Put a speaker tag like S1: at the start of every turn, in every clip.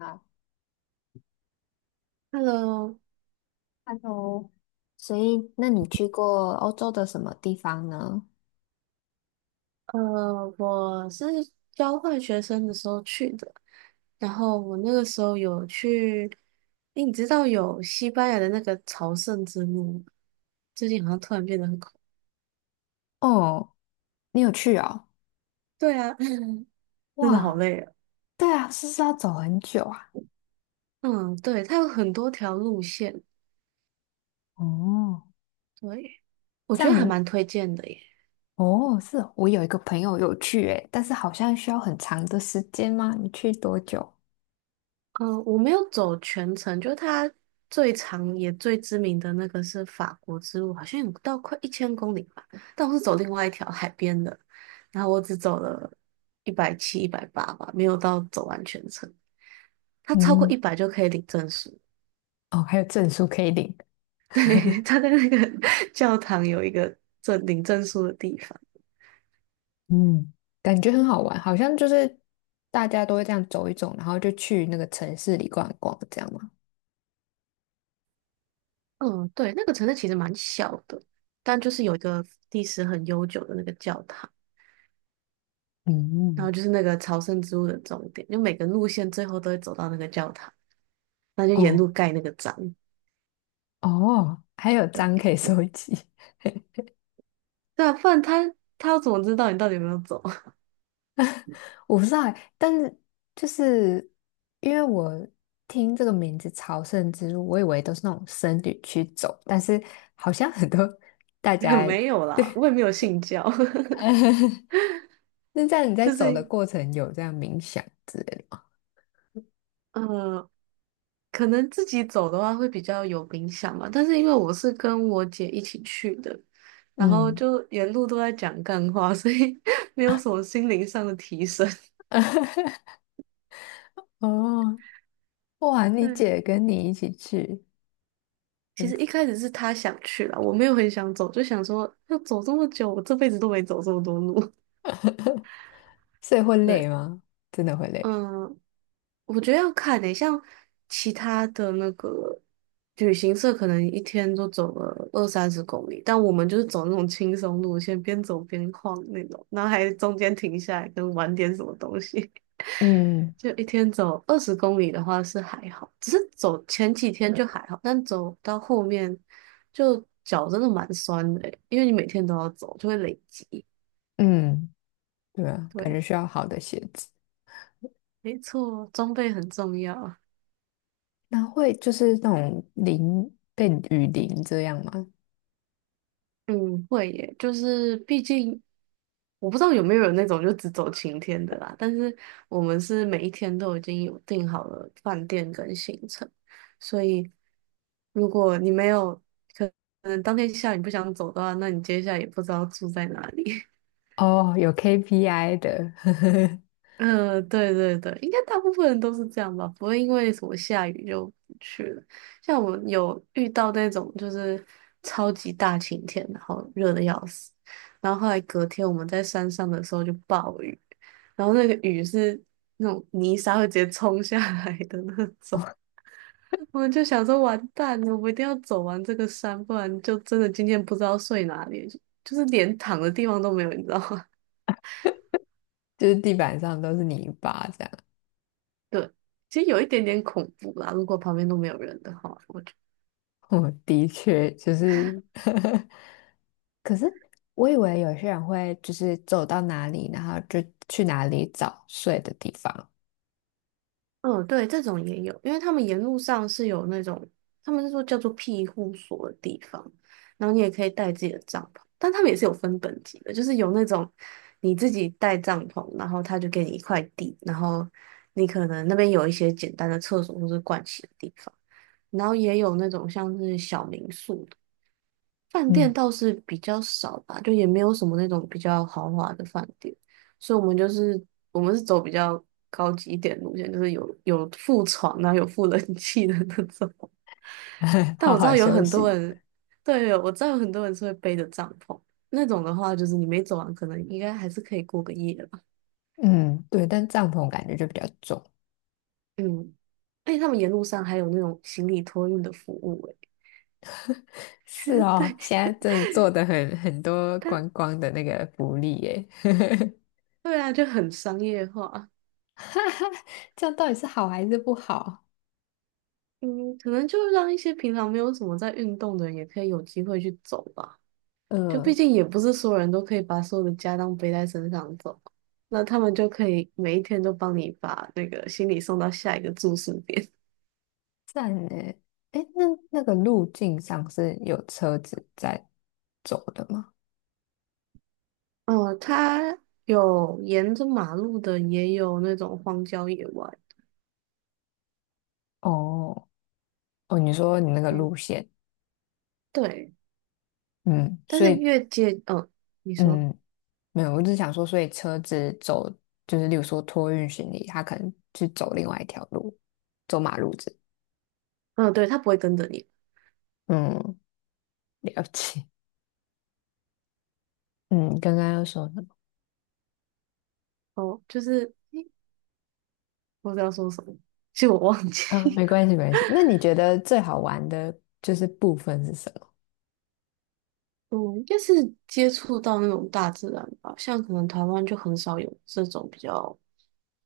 S1: 啊
S2: Hello，
S1: h e l l o 所以那你去过欧洲的什么地方呢？
S2: 我是交换学生的时候去的，然后我那个时候有去，诶，你知道有西班牙的那个朝圣之路吗？最近好像突然变得很恐，
S1: 哦，你有去哦？
S2: 对啊，真的好
S1: 哇，
S2: 累啊。
S1: 对啊，是不是要走很久啊？
S2: 嗯，对，它有很多条路线，
S1: 哦，
S2: 对，我
S1: 这
S2: 觉
S1: 样
S2: 得还
S1: 你
S2: 蛮推荐的耶。
S1: 哦，是哦我有一个朋友有去诶，但是好像需要很长的时间吗？你去多久？
S2: 嗯，我没有走全程，就是它最长也最知名的那个是法国之路，好像有到快1000公里吧。但我是走另外一条海边的，然后我只走了170、180吧，没有到走完全程。它超过一
S1: 嗯。
S2: 百就可以领证书，
S1: 哦，还有证书可以领。
S2: 对，它在那个 教堂有一个领证书的地方。
S1: 嗯，感觉很好玩，好像就是大家都会这样走一走，然后就去那个城市里逛一逛，这样吗？
S2: 嗯，对，那个城市其实蛮小的，但就是有一个历史很悠久的那个教堂。然后
S1: 嗯。
S2: 就是那个朝圣之路的终点，就每个路线最后都会走到那个教堂，那就沿路
S1: 哦
S2: 盖那个章。
S1: 哦，还有章可以收集。
S2: 对啊，不然他要怎么知道你到底有没有走？
S1: 我不知道欸，但是就是因为我听这个名字"朝圣之路"，我以为都是那种僧侣去走，但是好像很多大
S2: 也
S1: 家，
S2: 没有啦，我也
S1: 对。
S2: 没有信教，
S1: 那这样你 在
S2: 就
S1: 走的
S2: 是
S1: 过程有这样冥想之类的吗？
S2: 呃，可能自己走的话会比较有冥想吧。但是因为我是跟我姐一起去的，然后
S1: 嗯。
S2: 就沿路都在讲干话，所以 没有什么心灵上的提升。
S1: 哦，哇，你
S2: 对啊，
S1: 姐跟你一起去。
S2: 其实一
S1: 嗯，
S2: 开始是他想去啦，我没有很想走，就想说要走这么久，我这辈子都没走这么多路。
S1: 所以会累
S2: 对。
S1: 吗？真的会累。
S2: 嗯，我觉得要看诶，像其他的那个旅行社，可能一天都走了二三十公里，但我们就是走那种轻松路线，边走边晃那种，然后还中间停下来跟玩点什么东西。
S1: 嗯。
S2: 就一天走20公里的话是还好，只是走前几天就还好，但走到后面就脚真的蛮酸的诶因为你每天都要走，就会累积。
S1: 嗯，对啊，感觉
S2: 对，
S1: 需要好的鞋子。
S2: 没错，装备很重要。
S1: 那会就是那种淋被雨淋这样吗？
S2: 嗯，会耶，就是毕竟我不知道有没有人那种就只走晴天的啦，但是我们是每一天都已经有订好了饭店跟行程，所以如果你没有可能当天下雨不想走的话，那你接下来也不知道住在哪里。
S1: 哦，有 KPI 的。
S2: 嗯，对对对，应该大部分人都是这样吧，不会因为什么下雨就不去了。像我们有遇到那种就是超级大晴天，然后热的要死，然后后来隔天我们在山上的时候就暴雨，然后那个雨是那种泥沙会直接冲下来的那种，我们就想说完蛋了，我们一定要走完这个山，不然就真的今天不知道睡哪里，就是连躺的地方都没有，你知道吗？
S1: 就是地板上都是泥巴这样。
S2: 其实有一点点恐怖啦，如果旁边都没有人的话。
S1: 我的确就是 可是我以为有些人会就是走到哪里，然后就去哪里找睡的地方。
S2: 嗯，对，这种也有，因为他们沿路上是有那种，他们是说叫做庇护所的地方，然后你也可以带自己的帐篷，但他们也是有分等级的，就是有那种你自己带帐篷，然后他就给你一块地，然后你可能那边有一些简单的厕所或是盥洗的地方，然后也有那种像是小民宿的饭店
S1: 嗯。
S2: 倒是比较少吧，就也没有什么那种比较豪华的饭店，所以我们就是我们是走比较高级一点路线，就是有附床啊，有附冷气的那种。但
S1: 好
S2: 我知
S1: 好
S2: 道有
S1: 休
S2: 很多
S1: 息。
S2: 人，对，我知道有很多人是会背着帐篷，那种的话就是你没走完，可能应该还是可以过个夜吧。
S1: 嗯，对，但帐篷感觉就比较重。
S2: 嗯，而且他们沿路上还有那种行李托运的服务、欸，
S1: 是 哦，
S2: 对，
S1: 现在真的做的很多观
S2: 他
S1: 光的那个福利耶。
S2: 对啊，就很商业化。
S1: 哈哈，这样到底是好还是不好？
S2: 嗯，可能就让一些平常没有什么在运动的人，也可以有机会去走吧。就毕
S1: 嗯。
S2: 竟也不是所有人都可以把所有的家当背在身上走，那他们就可以每一天都帮你把那个行李送到下一个住宿点。
S1: 站呢，诶，那那个路径上是有车子在走的吗？
S2: 哦，它有沿着马路的，也有那种荒郊野外。
S1: 哦。哦，你说你那个
S2: 嗯，
S1: 路线。
S2: 对，
S1: 嗯，
S2: 但
S1: 所
S2: 是
S1: 以
S2: 越界，嗯，你说，
S1: 嗯，没有，我只想说，所以车子走就是，例如说托运行李，他可能去走另外一条路，走马路子。
S2: 嗯，对，它不会跟着你。
S1: 嗯，了解。嗯，刚刚要说什么？
S2: 哦，就是，诶我不知道说什么，其实我忘记。
S1: 啊，没关系，没关系。那你觉得最好玩的就是部分是什么？
S2: 嗯，应该是接触到那种大自然吧，像可能台湾就很少有这种比较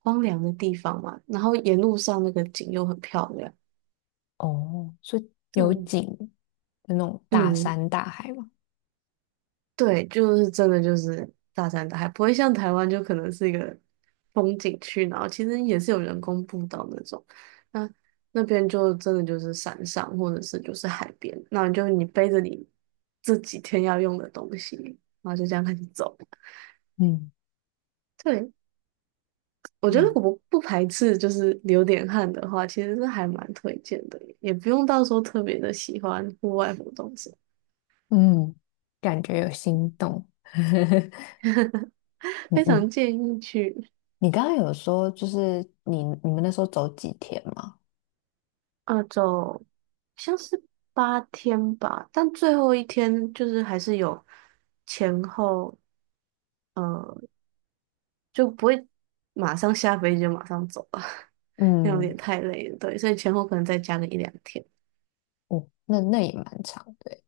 S2: 荒凉的地方嘛，然后沿路上那个景又很漂亮。
S1: 哦，是有
S2: 对。
S1: 景的那种大
S2: 嗯，
S1: 山大海吗？
S2: 对，就是真的就是大山大海，不会像台湾就可能是一个风景区，然后其实也是有人工步道那种，那那边就真的就是山上或者是就是海边，那你就你背着你这几天要用的东西，然后就这样开始走。
S1: 嗯
S2: 对。我觉得
S1: 嗯。
S2: 我不排斥，就是流点汗的话，其实是还蛮推荐的，也不用到时候特别的喜欢户外活动什么，
S1: 嗯，感觉有心动。你
S2: 非
S1: 你
S2: 常建议去。
S1: 你刚刚有说，就是你们那时候走几天吗？
S2: 啊走，像是8天吧，但最后一天就是还是有前后，呃，就不会马上下飞机就马上走了，这样有
S1: 嗯。
S2: 点太累了，对，所以前后可能再加个一两天，
S1: 哦，那那也蛮长的欸。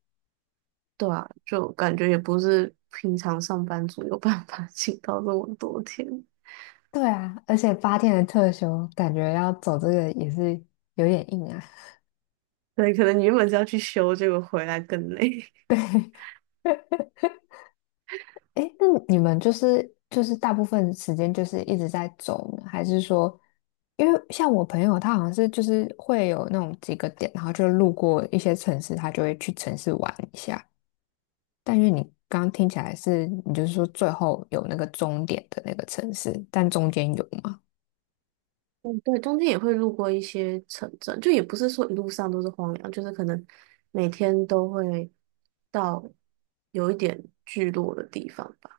S2: 对啊，就感觉也不是平常上班族有办法 请到这么多天。
S1: 对啊，而且八天的特休，感觉要走这个也是有点硬啊。
S2: 对，可能你原本是要去修，结果回来更累。
S1: 诶，那你们就是大部分时间就是一直在走呢，还是说，因为像我朋友他好像是就是会有那种几个点，然后就路过一些城市，他就会去城市玩一下。但是你刚刚听起来是，你就是说最后有那个终点的那个城市，但中间有吗？
S2: 嗯，对，中间也会路过一些城镇，就也不是说一路上都是荒凉，就是可能每天都会到有一点聚落的地方吧。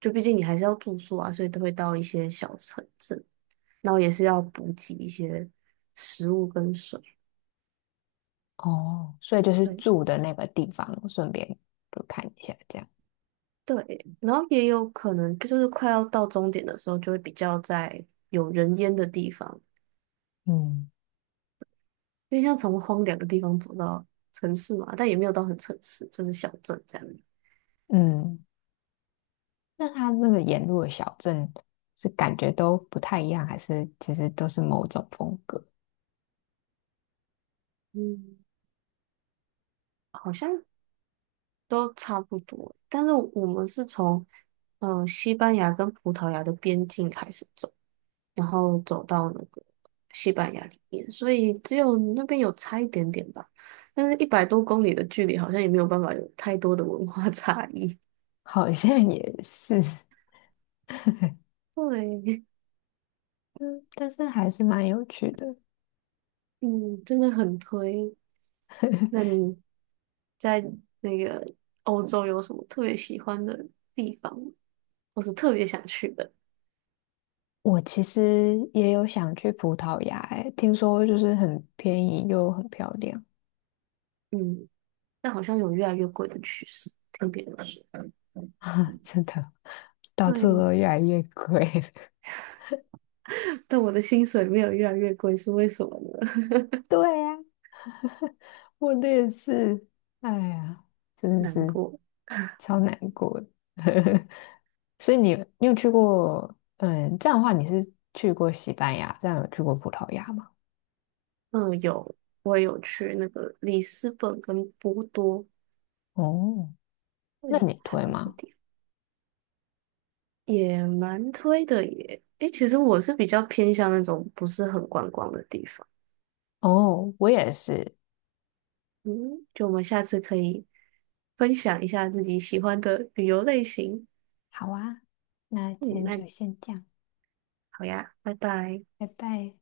S2: 就毕竟你还是要住宿啊，所以都会到一些小城镇，然后也是要补给一些食物跟水。
S1: 哦，所以就是
S2: 对
S1: 住的那个地方，顺便就看一下这样。
S2: 对，然后也有可能就是快要到终点的时候，就会比较在有人烟的地方，
S1: 嗯。
S2: 因为像从荒凉的地方走到城市嘛，但也没有到很城市，就是小镇这样。
S1: 嗯，那它那个沿路的小镇是感觉都不太一样，还是其实都是某种风格？
S2: 嗯，好像都差不多，但是我们是从西班牙跟葡萄牙的边境开始走，然后走到那个西班牙里面，所以只有那边有差一点点吧，但是100多公里的距离好像也没有办法有太多的文化 差异。
S1: 好像也是。
S2: 对。
S1: 嗯，但是还是蛮有趣的。
S2: 嗯，真的很推。那你在那个欧洲有什么特别喜欢的地方吗，或是特别想去的？
S1: 我其实也有想去葡萄牙，欸，听说就是很便宜又很漂亮。
S2: 嗯，但好像有越来越贵的趋势，听别人说，
S1: 真的，到处
S2: 对，
S1: 都越来越贵。
S2: 但我的薪水没有越来越贵，是为什么呢？
S1: 对呀。我的也是，哎呀，真的
S2: 难
S1: 是
S2: 过。
S1: 超难过的。所以你，你有去过？嗯，这样的话，你是去过西班牙，这样有去过葡萄牙吗？
S2: 嗯，有，我也有去那个里斯本跟波多，
S1: 哦，那
S2: 对，
S1: 你
S2: 还
S1: 推
S2: 不错
S1: 吗？
S2: 地方，也蛮推的耶。诶，其实我是比较偏向那种不是很观光的地方。
S1: 哦，我也是。
S2: 嗯，就我们下次可以分享一下自己喜欢的旅游类型。
S1: 好啊，那今
S2: 嗯，
S1: 天
S2: 那
S1: 就先这样，
S2: 好呀，拜拜。
S1: 拜拜。